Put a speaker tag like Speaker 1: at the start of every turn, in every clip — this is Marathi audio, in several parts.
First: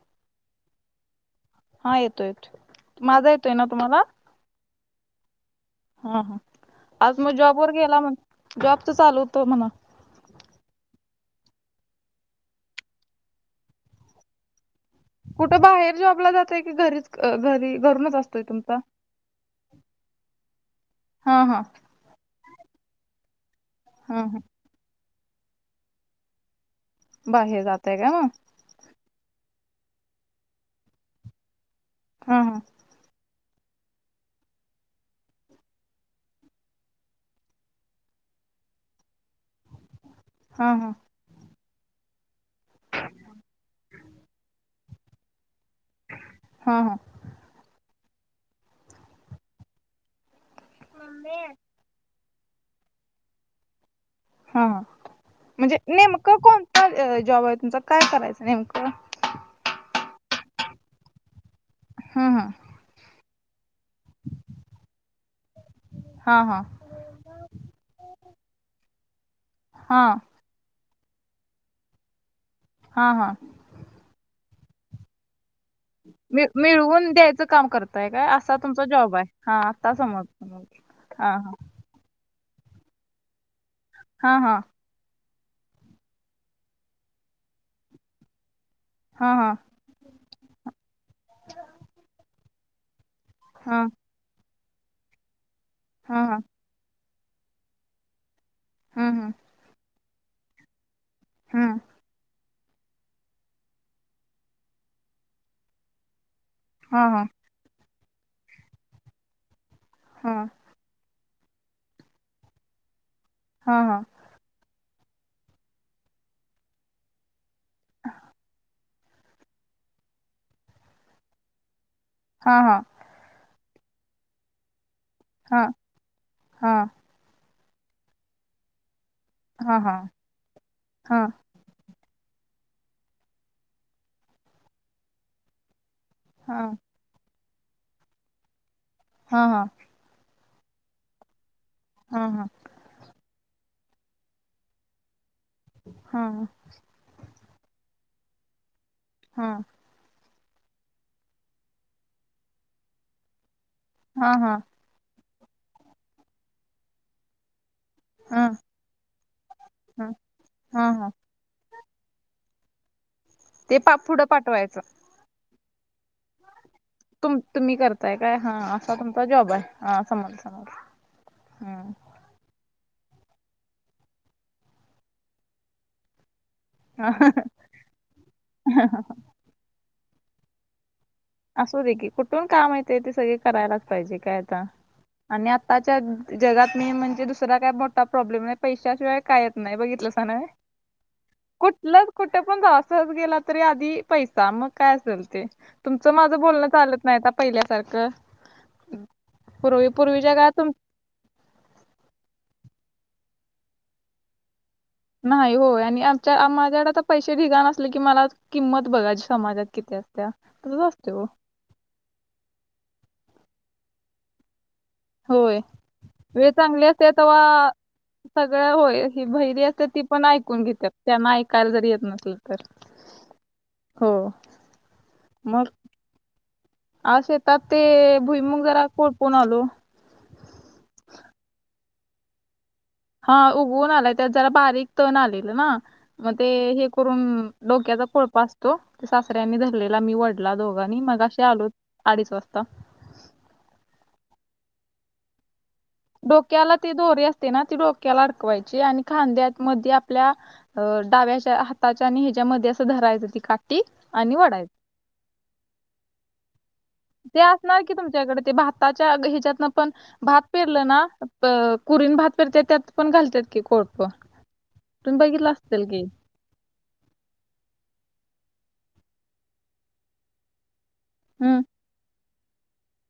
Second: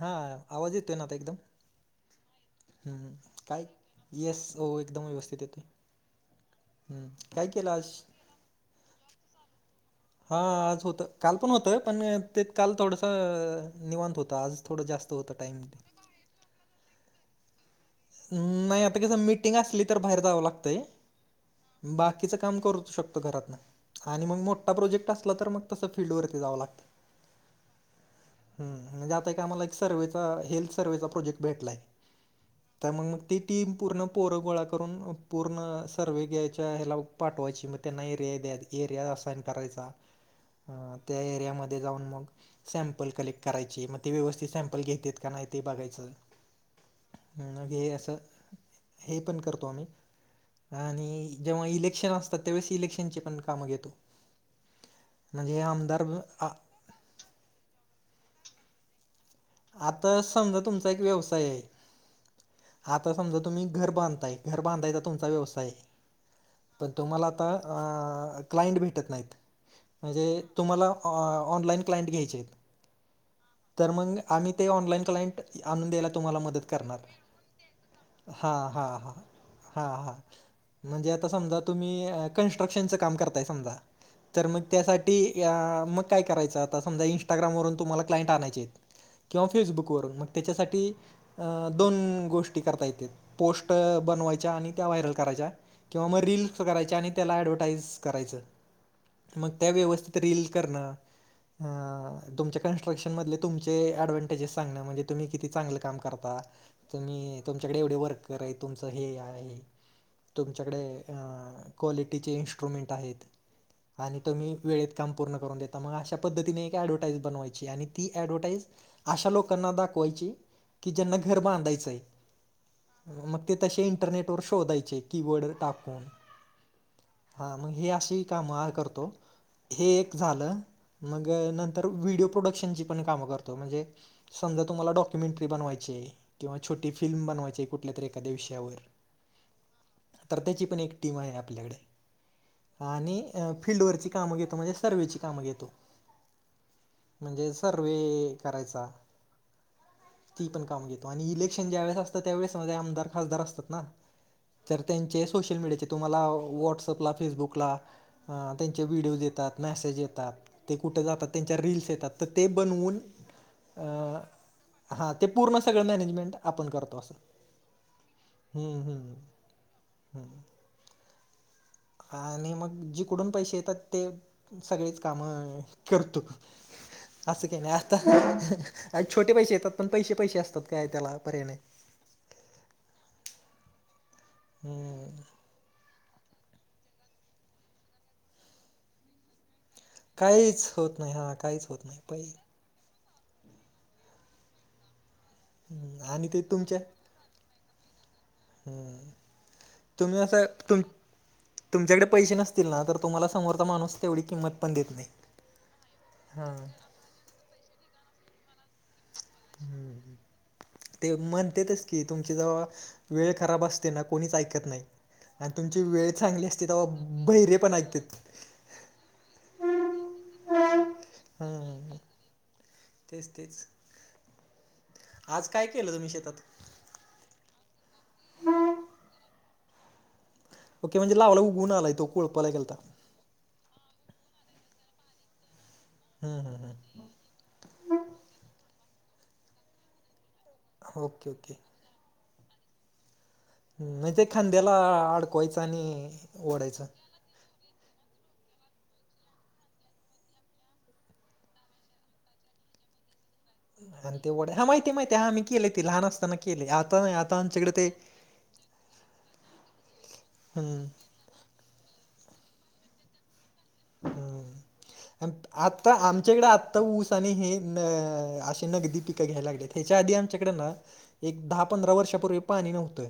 Speaker 1: हा, आवाज येतोय ना आता एकदम?
Speaker 2: हा येतोय येतोय.
Speaker 1: हं
Speaker 2: माझा येतोय ना
Speaker 1: काय
Speaker 2: तुम्हाला?
Speaker 1: येस हो एकदम व्यवस्थित येतोय.
Speaker 2: हा हा.
Speaker 1: हं
Speaker 2: आज मग
Speaker 1: काय
Speaker 2: जॉब
Speaker 1: केलं
Speaker 2: वर
Speaker 1: आज
Speaker 2: गेला म्हण, जॉबच चालू होतं म्हणा.
Speaker 1: हा आज होतं, कालपण होतं पण ते काल थोडसं निवांत होतं. आज थोडं जास्
Speaker 2: कुठं बाहेर जॉबला जाताय, की घरीच घरी घरूनच असतं?
Speaker 1: नाही आता कस हाय, मीटिंग असली तर बाहेर जावं लागतंय.
Speaker 2: हां हां.
Speaker 1: बाकीच काम करूच शकतो घरातनं
Speaker 2: हा
Speaker 1: आणि
Speaker 2: हा
Speaker 1: मग मो ठा प्रोजेक्ट असला, तर मग तसं फीलल्डवरती जावं लागतंय.
Speaker 2: बाहेर जाताय का मग?
Speaker 1: हम म्हणजे आता एक आम्हाला एक सर्वेचा, हेल्थ सर्वेचा प्रोजेक्ट भेटलाय.
Speaker 2: हां हां.
Speaker 1: त्यामुळं ती टीम पूर्ण पोर गोळा करून, पूर्ण सर्वे घ्यायच्या ह्याला पाठवायची. मग त्यांना एरिया द्या एरिया असाइन करायचा.
Speaker 2: हा हा.
Speaker 1: अं, त्या एरियामध्ये जाऊन मग सॅम्पल कलेक्ट करायचे. मग ते व्यवस्थित सॅम्पल घेतेत का नाही ते बघायचे.
Speaker 2: हा हा.
Speaker 1: म्हणजे हे असं, हे पण करतो आम्ही. आणि जेव्हा इलेक्शन असतात, त्यावेळेस इलेक्शनची पण कामं घेतो.
Speaker 2: हा हा
Speaker 1: हे
Speaker 2: म्हणजे
Speaker 1: आमदार
Speaker 2: नेमकं
Speaker 1: आ-
Speaker 2: कोणता जॉब आहे तुमचा, काय करायचं नेमकं?
Speaker 1: आता समजा, तुमचा एक व्यवसाय आहे.
Speaker 2: हं हं.
Speaker 1: आता समजा, तुम्ही घर बांधताय. घर बांधायचा तुमचा व्यवसाय आहे.
Speaker 2: हा हा
Speaker 1: तर तुम्हाला आता अ क्लाइंट भेटत नाहीत.
Speaker 2: हा
Speaker 1: म्हणजे तुम्हाला ऑनलाईन क्लाइंट घ्यायचे आहेत.
Speaker 2: हा हा.
Speaker 1: तर मग आम्ही ते ऑनलाइन क्लायंट आणून द्यायला तुम्हाला
Speaker 2: मि
Speaker 1: मदत करणार.
Speaker 2: मिळवून द्यायचं काम करताय काय
Speaker 1: हा
Speaker 2: असा तुमचा
Speaker 1: हा हा
Speaker 2: जॉब आहे
Speaker 1: हा
Speaker 2: आता
Speaker 1: हा.
Speaker 2: समजत मग
Speaker 1: म्हणजे आता
Speaker 2: हा हा
Speaker 1: समजा तुम्ही कन्स्ट्रक्शनचं काम करताय समजा.
Speaker 2: हा
Speaker 1: तर
Speaker 2: हा
Speaker 1: मग त्यासाठी ती या मग काय करायचं? आता समजा, इंस्टाग्राम वरून तुम्हाला क्लाइंट आणायचे आहेत
Speaker 2: हा
Speaker 1: किंवा फेसबुकवरून मग त्याच्यासाठी दोन गोष्टी करता येते पोस्ट
Speaker 2: हा
Speaker 1: बनवायच्या आणि त्या व्हायरल करायच्या किंवा
Speaker 2: हा
Speaker 1: मग
Speaker 2: हा
Speaker 1: रिल्स करायच्या आणि त्याला ऍडव्हटाईज करायचं.
Speaker 2: हं हं.
Speaker 1: मग त्या व्यवस्थित रेल करणं,
Speaker 2: हं.
Speaker 1: तुमच्या कन्स्ट्रक्ट मधले तुमचे एडव्हनटेजेस सांगणं. म्हणजे तुम्ही किती चांगलं काम करता.
Speaker 2: हां, हां.
Speaker 1: तुम्ही तुमच्याकडे एवढे वर्कर आहे तुमच हे आहे.
Speaker 2: हां.
Speaker 1: चा कडे क्वालिटीचे इन्स्ट्रुमेंट आहेत
Speaker 2: हां, हां.
Speaker 1: आणि तुम्ही वेळेत काम पूर्ण करून देता मग अशा पद्धतीने एक एडवर्टाइज बनवायची आणि ती एडव्हर्टाइस अशा लोकांना दाखवायची की ज्यांना घर बांधायचंय
Speaker 2: हा हा.
Speaker 1: मग ते तशे इंटरनेटवर शोधायचे कीबोर्ड
Speaker 2: हां,
Speaker 1: टाकून.
Speaker 2: हां.
Speaker 1: हा मग ही अशी कमाळ करतो
Speaker 2: हां,
Speaker 1: हे
Speaker 2: हां.
Speaker 1: एक झालं मंग
Speaker 2: हां,
Speaker 1: नं तर व्हिडिओ प्रोडक्शनची पण काम करतो म्हणजे समजा तुम्हाला डॉक्युमेंटरी बनवायचे किंवा
Speaker 2: हां.
Speaker 1: छोटी फिल्म बनवायचे कुठले तरी एखाद्या विषयावर
Speaker 2: हा हा.
Speaker 1: तर त्याची पण एक टीम आहे आपल्याकडे
Speaker 2: हां, हां.
Speaker 1: आणि फिल्डवरची कामं घेतो म्हणजे सर्वेची कामं घेतो.
Speaker 2: हा.
Speaker 1: म्हणजे सर्वे करायचा.
Speaker 2: हा.
Speaker 1: ती पण काम घेतो आणि इलेक्शन ज्या वेळेस असतं त्यावेेळेस स मझे आमदार खासदार असतात ना.
Speaker 2: हा हा.
Speaker 1: तर त्यांचे सोशल मीडियाचे तुम्हाला व्हाट्सअप ला फेसबुक ला हा
Speaker 2: हं,
Speaker 1: त्यांचे व्हिडिओज येतात, मॅसेज
Speaker 2: हं.
Speaker 1: येतात ते
Speaker 2: हां,
Speaker 1: कुठं
Speaker 2: हां.
Speaker 1: जातात त्यांच्या रिल्स येतात तर ते बनवून
Speaker 2: ते
Speaker 1: अ,
Speaker 2: पा पुढं पाठवायचं.
Speaker 1: हां ते पूर्ण सगळं मॅनेजमेंट आपण करतो असं.
Speaker 2: तुम तुम्ही करताय काय हा
Speaker 1: हम्म
Speaker 2: असा
Speaker 1: हम्म
Speaker 2: तुमचा जॉब आहे हा समोर समोर हां.
Speaker 1: आणि मग जिकडून पैशे येतात ते सगळेच कामं करतो. असं के नाही आता. छोटे पैशे येतात पण पैशे पैशे असतात काय त्याला पर्यंत
Speaker 2: असू दे की कुठून काम येते ते सगळे करायलाच पाहिजे काय आता
Speaker 1: हम्म
Speaker 2: आणि आ ताच्या जगात मे म्हणजे दुसरा काय मोठा प्रॉब्लेम नाही पैशा शिवाय काय येत नाही बघित
Speaker 1: काहीच होत नाही हा काहीच होत नाही
Speaker 2: कुठलं
Speaker 1: पहि
Speaker 2: कुठं पण जा चाच गेला तरी आधी पैसा मग काय असेल ते. तुमचं
Speaker 1: आणि
Speaker 2: माझं
Speaker 1: ते
Speaker 2: बोलणं चालत नाही आता पहिल्यासारखं.
Speaker 1: हम्म
Speaker 2: पूर्वी
Speaker 1: तुम्ही
Speaker 2: पूर्वीच्या
Speaker 1: असं
Speaker 2: काळात
Speaker 1: तुम तुमच्याकडे पैशे नसतील ना तर तुम्हा समोरचा माणूस तेवढी किंमत पण देत नाही.
Speaker 2: नाही होय आणि आमच्या
Speaker 1: हा
Speaker 2: माझ्याकड आता पैशे ढिगाणसले की मला किंमत बघायची समाजात किती असत्या तसचं असते ओ.
Speaker 1: कि तुमची जवा वेळ खराब असते ना कोणीच ऐकत नाही आणि
Speaker 2: होय
Speaker 1: तुमची वेळ चांगली असते तेव्हा बहिरे पण ऐकतेत.
Speaker 2: सगळ होय ही बहिरी असते ती पण ऐकून घेते. त्यांना
Speaker 1: हा
Speaker 2: ऐकायला जरी येत नसलं तर
Speaker 1: तेच तेच
Speaker 2: हो.
Speaker 1: आज
Speaker 2: मग
Speaker 1: काय केलं तुम्ही शेतात?
Speaker 2: आज शेतात ते भुईमुग जरा कोडपून आलो.
Speaker 1: ओके म्हणजे लावला उगून आलाय तो कोळपाला गेलता.
Speaker 2: हा उगवून आलाय त्यात जरा बारीक तण आलेल ना मग
Speaker 1: हम्म
Speaker 2: ते
Speaker 1: हम्म
Speaker 2: हे करून डोक्याचा पोळपा असतो, ते सासऱ्यांनी धरलेला. मी वडला दोघांनी
Speaker 1: हम्म. ओके
Speaker 2: मगाशी
Speaker 1: ओके
Speaker 2: आलो. अडीच वाजता.
Speaker 1: म ते खांद्याला अडकवायचं आणि
Speaker 2: डोक्याला
Speaker 1: ओढायचं
Speaker 2: ती दोरी असते ना, ती डोक्याला अडकवायची आणि खांद्यात मधी आपल्या अ डाव्याच्या हाताच्या आणि ह्याच्यामध्ये असं धरायचं ती का
Speaker 1: आणि तेवढ्या हा माहिती माहिती हा आम्ही केले ती लहान असताना केले आता नाय
Speaker 2: ते असणार की तुमच्याकडे ते भाताच्या ह्याच्यातनं पण भात
Speaker 1: हम्म
Speaker 2: पेरलं ना त कुरीन भात पेरते त्यात पण घालतात की कोळप
Speaker 1: हम्म
Speaker 2: तुम्ही
Speaker 1: आम-
Speaker 2: बघितलं असतील
Speaker 1: आता
Speaker 2: की.
Speaker 1: आमच्याकडे आत्ता ऊस आणि हे न असे नगदी पिकं घ्यायला लागलेत. ह्याच्या आधी आमच्याकडं ना एक
Speaker 2: हम्म
Speaker 1: दहा, पंधरा वर्षापूर्वी पाणी नव्हतं.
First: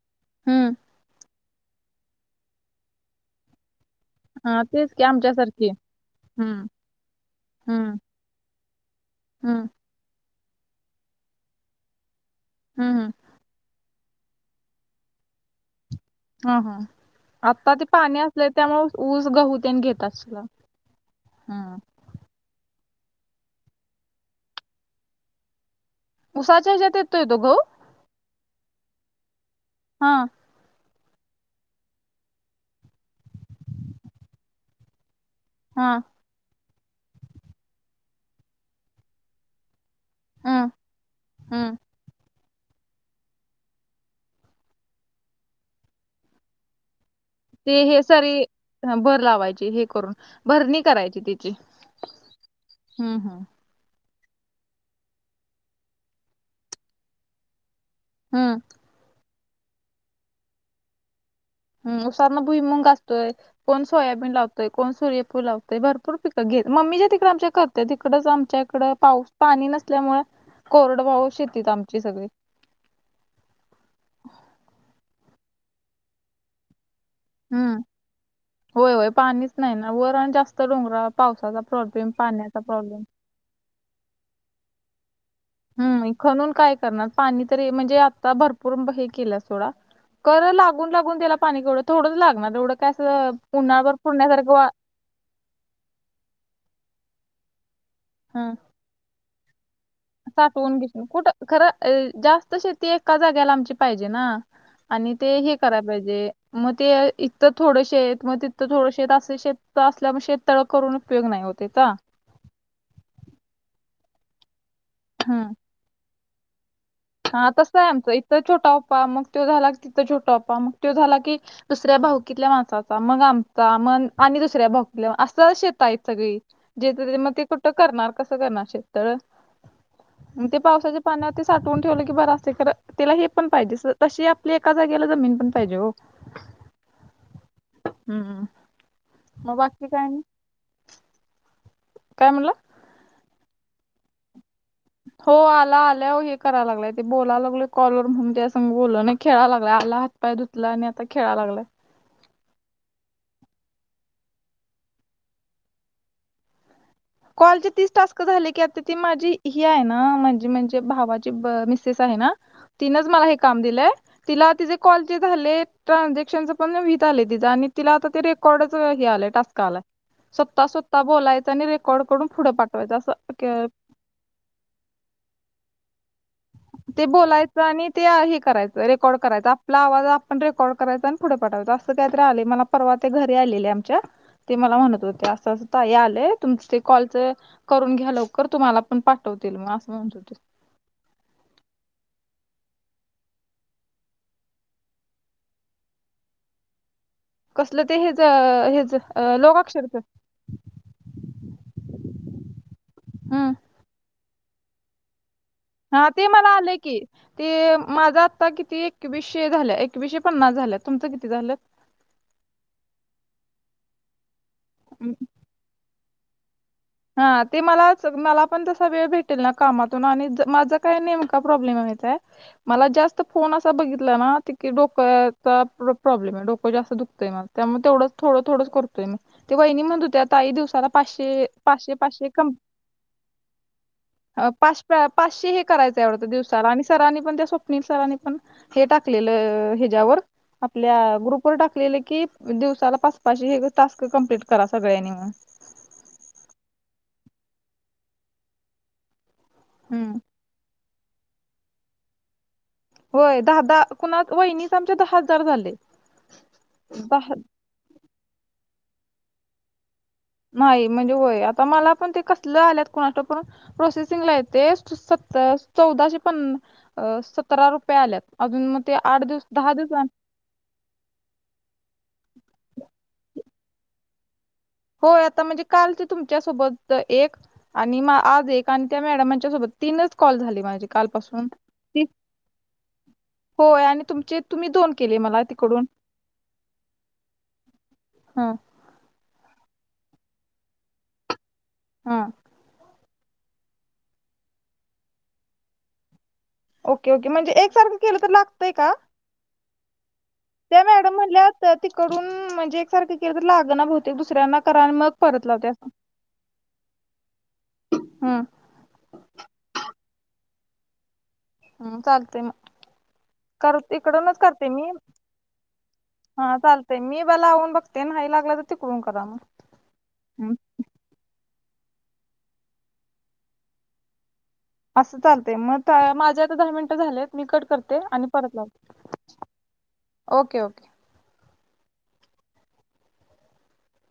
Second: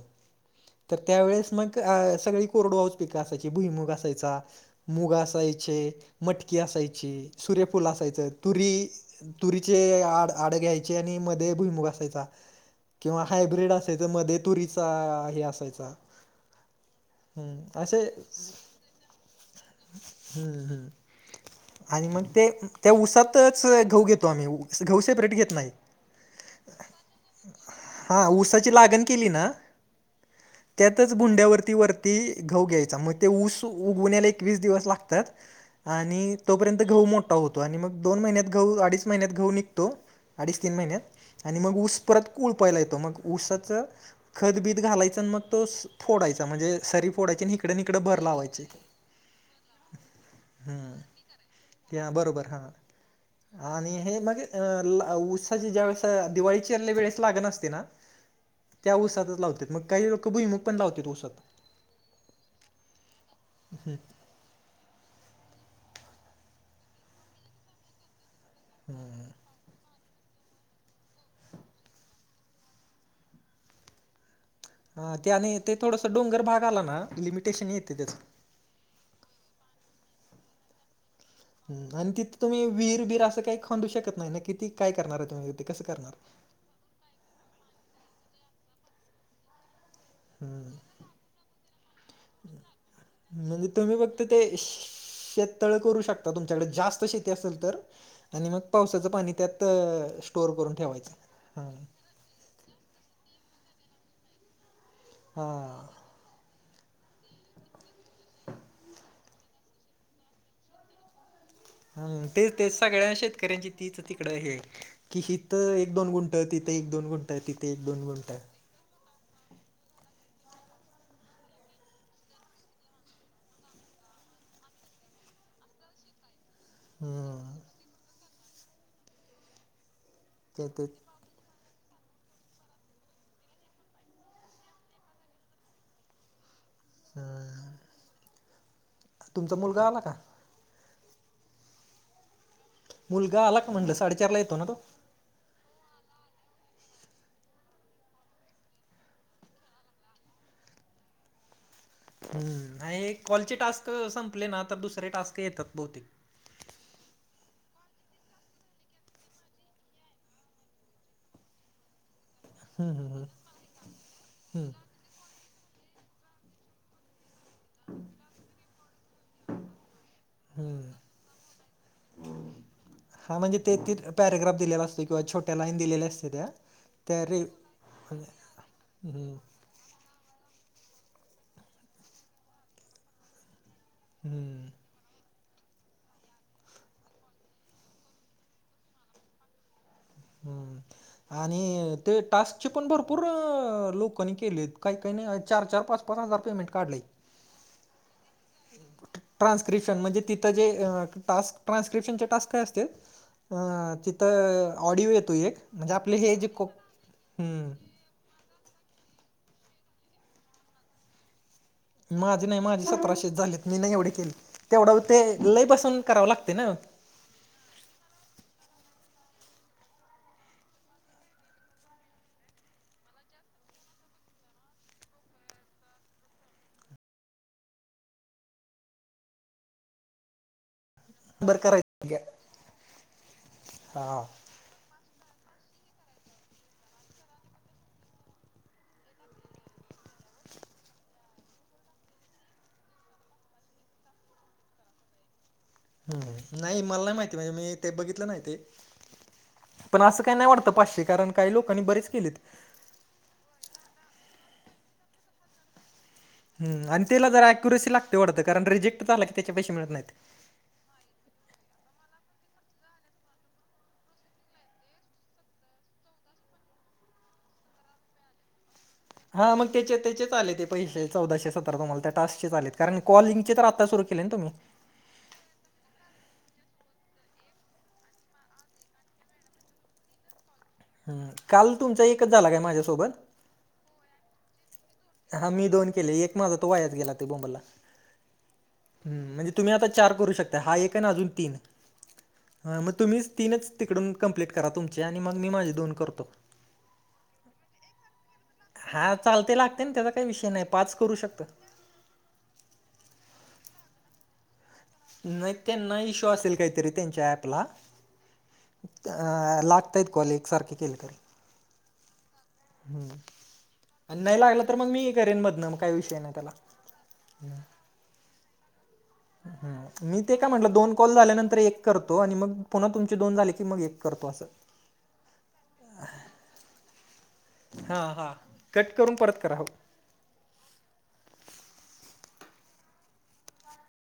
Speaker 2: हम्म
Speaker 1: तर त्यावेेळेस मग सगळी कोरडवाहूच पिक असायची. भुईमुग असायचा,
Speaker 2: हा तेच की
Speaker 1: मुग असाय
Speaker 2: आमच्यासारखी
Speaker 1: चे, मटकी
Speaker 2: हम्म
Speaker 1: असायची, सूर्यफुल
Speaker 2: हम्म
Speaker 1: असायचं, तुरी
Speaker 2: हम्म
Speaker 1: तुरीचे आड आड घ्यायचे आणि मध्ये भुईमुख असायचा.
Speaker 2: हम्म हम्म
Speaker 1: किंवा हायब्रीड असायचं. मध्ये तुरीचा हे असायचा
Speaker 2: हा हा, आत्ता
Speaker 1: हम्म
Speaker 2: ते
Speaker 1: असे
Speaker 2: पाणी असल्याच्या मुळं ऊस, गहू तेन घेतात.
Speaker 1: हम्म हम्म आणि मग ते त्या ऊसातच घऊ घेतो आम्ही. घऊ सेपरेट घेत नाही.
Speaker 2: उसाच्या ह्याज्यात येतोय तो घऊ?
Speaker 1: हा, ऊसाची लागण केली ना
Speaker 2: हा.
Speaker 1: त्यातच भुंड्यावरती वरती घऊ घ्यायचा. मग ते ऊस उगवण्याला एकवीस दिवस लागतात.
Speaker 2: हा
Speaker 1: आणि तोपर्यंत घऊ मोठा होतो आणि मग दोन महिन्यात गहु अडीच महिन्यात घऊ निघतो. अडीच
Speaker 2: हम्म
Speaker 1: तीन महिन्यात. आणि
Speaker 2: हम्म
Speaker 1: मग ऊस परत कूळपायला येतो. मग ऊसाचं खत बीत घालायचं आणि मग तो फोडायचा. म्हणजे सरीत
Speaker 2: ते हे सरी भर लावायचे हे करून, भरणी करायची तिची.
Speaker 1: या बरोबर हां.
Speaker 2: हम्म हम्म.
Speaker 1: आणि हे मग उसाचे ज्यावेळेस दिवाळीचील्या वेळेस लागण असते ना
Speaker 2: हं.
Speaker 1: त्या ऊसातच लावतो, मग काही लोकं भुईमग पण लावत्यात उसात.
Speaker 2: हम उसातनं भुईमुंग असतंय. कोण सोयाबीन लाव तंय, कोण सूर्यफुल लावतंय. भरपूर पिकं घेत. मम्मीच्या तिकडं आमच्या करत्यात. इकडंच आम च्याकडं पाऊ पाणी नसल्यामुळं कोरडवाहू शेती हाईत आमची सगळी.
Speaker 1: हा ते आणि ते थोडसं डोंगरभाग आला ना, लिमिटेशन
Speaker 2: हम्म
Speaker 1: येतंय त्याचं.
Speaker 2: होय होय पाणीच नाही ना, वर आणि जास्त डोंगरा
Speaker 1: ह आणि तिथं तुम्ही विहीर बीर असं काही खांदू शकत नाही ना. किती काय करणार आहे तुम्ही? ते कसं
Speaker 2: हम्म
Speaker 1: करणार
Speaker 2: खणून काय करणार, पाणी तरी म्हणजे आता भरपूर हे केल्यात सोडा. करं लागून लागून त्याला पाणी तेवढं थोडंच लागणार. एवढं काय अस
Speaker 1: म्हणजे
Speaker 2: उन्हाळ्याभर पुरण्यासारखं
Speaker 1: तळ करू शकता तुमच्याकडे जास्त शेती असेल तर. आणि
Speaker 2: हं
Speaker 1: मग पावसाचं पाणी त्यात स्टोअर करून
Speaker 2: साठवून घेतो.
Speaker 1: ठेवायचं
Speaker 2: कुठं खरं
Speaker 1: हा
Speaker 2: अ जास्त शेती एका जाग्याला आमची पाहिजे ना आणि ते हे कराय
Speaker 1: हा
Speaker 2: पाहिजे. मग ते इथं थोड शेत, मग तिथं थोडं शेत असे शेत असल्या म शेत तळ करून उपयोग नाही हो तेचा.
Speaker 1: हं तेच तेच सगळ्या शेतकऱ्यांची तीच तिकडं हे, की
Speaker 2: हम्म
Speaker 1: हितं एक दोन गुं ट, तिथे एक दोन गुं
Speaker 2: हा तसं आहे आमचं. इथं छोटा ओपा, मग त्यो झाला की तिथं छोटा ओपा. मग त्यो झाला की दुसऱ्या भाऊकीतल्या माणसाचा. मग आमचा, मग आणि दुसऱ्या भाऊकील्या असं शेतं आहेत सगळी. जेंच तेच मग ते
Speaker 1: हम्म
Speaker 2: कुठं करणार, कसं करणार शेततळ? मग ते पावसाच्या पाण्यावरतीच ऊ ठवून ठेवलं की बर असतंय खरं तेला हेपण पाहिजे, स तशी आपली एका जाग्याला जमीन पण पाहिजे हो.
Speaker 1: हम्म
Speaker 2: हम्म हम्म,
Speaker 1: तुमचा
Speaker 2: मग बाकी
Speaker 1: मुलगा आला
Speaker 2: काय
Speaker 1: का
Speaker 2: आणि? काय म्हणला?
Speaker 1: मुलगा आला का म्हणलं, साडेचारला येतो ना तो?
Speaker 2: हो आला आल्या हो हे कराय लागलाय ते बोलाय लागलोय कॉलवर म्हणून तेज्या संग बोललो नाही. खेळाय लागलाय, आला पाय धुतला आणि आता खेळाय लागलाय.
Speaker 1: हम्म आणि कॉलचे टास्क संपले ना, तर दुसरे टास्क येतात बहुतेक.
Speaker 2: कॉलचे तीस टास्क झाले की. आता ती माझी ही आहे ना, माझी म्हणजे भावाची मिसेस आहे ना
Speaker 1: हम्म
Speaker 2: तीनच
Speaker 1: हम्म
Speaker 2: मला
Speaker 1: हम्म
Speaker 2: हे काम दिलंय. तिला
Speaker 1: हम्म
Speaker 2: तिजे कॉलचे झाले ट्रांजेक्शनचं पण व्हित आलंय तिचं आणि तिला आता ते रेकॉर्डच हे आलंय टास्क आलाय. स्वत
Speaker 1: हम्म
Speaker 2: स्वतः बोलायच आणि रे [unintelligible] पुढं पाठवायचं असं के
Speaker 1: तिथं पॅराग्राफ दिलेला असतोय किंवा छोट्या लाईन दिलेल्या असते त्या
Speaker 2: ते
Speaker 1: त्या रे
Speaker 2: बोलायचं आणि ते हे करायच रेकॉर्ड
Speaker 1: हम्म
Speaker 2: करायचं आपला आवाज आपण रेकॉर्ड करायचा आणि पुढे पाठायचं असं काहीतरी आलेय. मला परवा ते घरी आलेले आमच्या. ते
Speaker 1: हम्म
Speaker 2: मला म्हणत होत्या असं असं ताई आलंय. तुमचं ते कॉल करून घ्या लवकर तुम्हाला पण पाठवतील मग असं म्हणत होते. [inaudible]
Speaker 1: आणि ते टास्कचे पण भरपूर अं लोकांनी केलेत. काही काहींनी चार चार, पाच पाच हजार पेमेंट काढलंय.
Speaker 2: कसलं ते हेज हेज लोक आक्षरचं?
Speaker 1: ते जे अ टास्क ट्रान्स्क्रिप्शनचे टास्क काय असते?
Speaker 2: हम्म
Speaker 1: अं तिथं ऑडिओ येतो एक म्हणजे
Speaker 2: हा
Speaker 1: आपले
Speaker 2: ते
Speaker 1: हे जे
Speaker 2: मला
Speaker 1: को
Speaker 2: आलंय की.
Speaker 1: हम्म
Speaker 2: ते माझा आता किती एकवीसशे झाल्या एकवीसशे पन्नास झाल्यात. तुमचं किती झालेत?
Speaker 1: माझे नाही माझे सतराशेछ झालेत. मी नाही एवढे केले. तेवढं ते लई बसून करावं लागते ना.
Speaker 2: हा ते मलाच मला पण तसा वेळ भेटेल ना कामातून आणि माझं काय नेमका प्रॉब्लेम हाय माहितेय? मला जास्त फोन असा बघितला ना, ते की डोक्याचा प्रॉब्लेम आहे डोकं जास्त दुखतंय माझं. त्यामुळे तेवढंच थोडं थोडंच करतोय मी. ते वहिनी म्हणत होत्या ताई दिवसाला पाचशे
Speaker 1: बरं
Speaker 2: पाचशे
Speaker 1: करायचं घ्या
Speaker 2: पाचशे क
Speaker 1: हा
Speaker 2: अ पाच पाचशे हे करायचं आहे वाटतं दिवसाला आणि सरांनी पण त्या स्वप्नील सरांनी पण हे टाकलेलं हेज्यावर आपल्या ग्रुपवर टाकलेलं की, दिवसाला पाच पाचशे हे टास्क कम्प्लीट करा सगळ्यांनी म्हणून.
Speaker 1: हम्म नाही मला नाही माहिती म्हणजे मी ते बघितलं नाही ते. पण
Speaker 2: हम्म
Speaker 1: असं काही नाही वाटतं पाचशे कारण, काही लोकांनी बरेच केलेत.
Speaker 2: होय दहा दहा कुणात वहिनीच आमच्या दहा हजार झाले.
Speaker 1: हम आणि त्याला
Speaker 2: दहा
Speaker 1: जर ऍक्युरेन्सी लागते वाटतं, कारण रिजेक्ट झाला की त्याचे पैसे मिळत नाहीत.
Speaker 2: नाही म्हणजे होय. आता मला पण ते कसलं आल्यात कुणास ठाऊक पण प्रोसेसिंगला आहेत ते सत चौदाशे पन सतरा रुपये आल्यात. अजून मग ते आठ दिवस
Speaker 1: हा मग
Speaker 2: दहा
Speaker 1: त्याच्यात
Speaker 2: दिवस
Speaker 1: त्याचे च आले ते पैसे चौदाशे सतरा तुम्हाला त्या टास्कचेच आलेत, कारण काॅलींगचे तर आता सुरु केले ना तुम्ही?
Speaker 2: होय आता म्हणजे कालचे तुमच्यासोबत एक आणि आज एक आणि त्या मॅडमांच्या सोबत तीनच कॉल झाले माझे.
Speaker 1: हं.
Speaker 2: कालपासून
Speaker 1: काल
Speaker 2: ती
Speaker 1: तुमचा एकच झाला काय माझ्यासोबत?
Speaker 2: होय आणि तुमचे तुम्ही दोन केले. मला
Speaker 1: हा मी
Speaker 2: तिकडून
Speaker 1: दोन केले. एक माझा तो वायाच गेला ते बोंबलला.
Speaker 2: हम्म.
Speaker 1: हम्म म्हणजे तुम्ही आता चार करू शकता हा एक आणि अजून तीन.
Speaker 2: हा
Speaker 1: मग तुम्हीच तीनच तिकडून कंप्लीट करा तुमचे आणि मग मी माझे दोन करतो.
Speaker 2: ओके ओके म्हणजे एकसारखं केलं तर लागतंय का?
Speaker 1: चालतंय लागते ना त्याचा काय विष
Speaker 2: त्या मॅडम म्हणल्यात तिकडून म्हणजे एकसारखं केलं तर लागना बहुतेक. दुसऱ्यांना करा आणि मग परत
Speaker 1: नाही
Speaker 2: लावते असं
Speaker 1: त्यांना इशू असेल काहीतरी त्यांच्या ऍपला.
Speaker 2: हम्म
Speaker 1: अ लागतायेत कॉल एकसारखे केले तरी.
Speaker 2: हम्म, चालतंय मग.
Speaker 1: हम्म.
Speaker 2: कर
Speaker 1: आणि
Speaker 2: इकडूनच
Speaker 1: नाही
Speaker 2: करते
Speaker 1: लागलं, तर मग मी हे करेन मधनं मग काही विषय नाही त्याला.
Speaker 2: ते नाही लागला तर फोन करा मग.
Speaker 1: हम्म. मी ते का म्हटलं दोन कॉल झाल्यानंतर एक करतो आणि मग पुन्हा तुमचे दोन झाले की मग एक करतो असं.
Speaker 2: असं चालतेय, मग माझे आता दहा मिनिटं झालेत मी कट करते
Speaker 1: हां
Speaker 2: आणि
Speaker 1: हां
Speaker 2: परत लावते.
Speaker 1: कट करून परत करा हो.
Speaker 2: Okay, okay.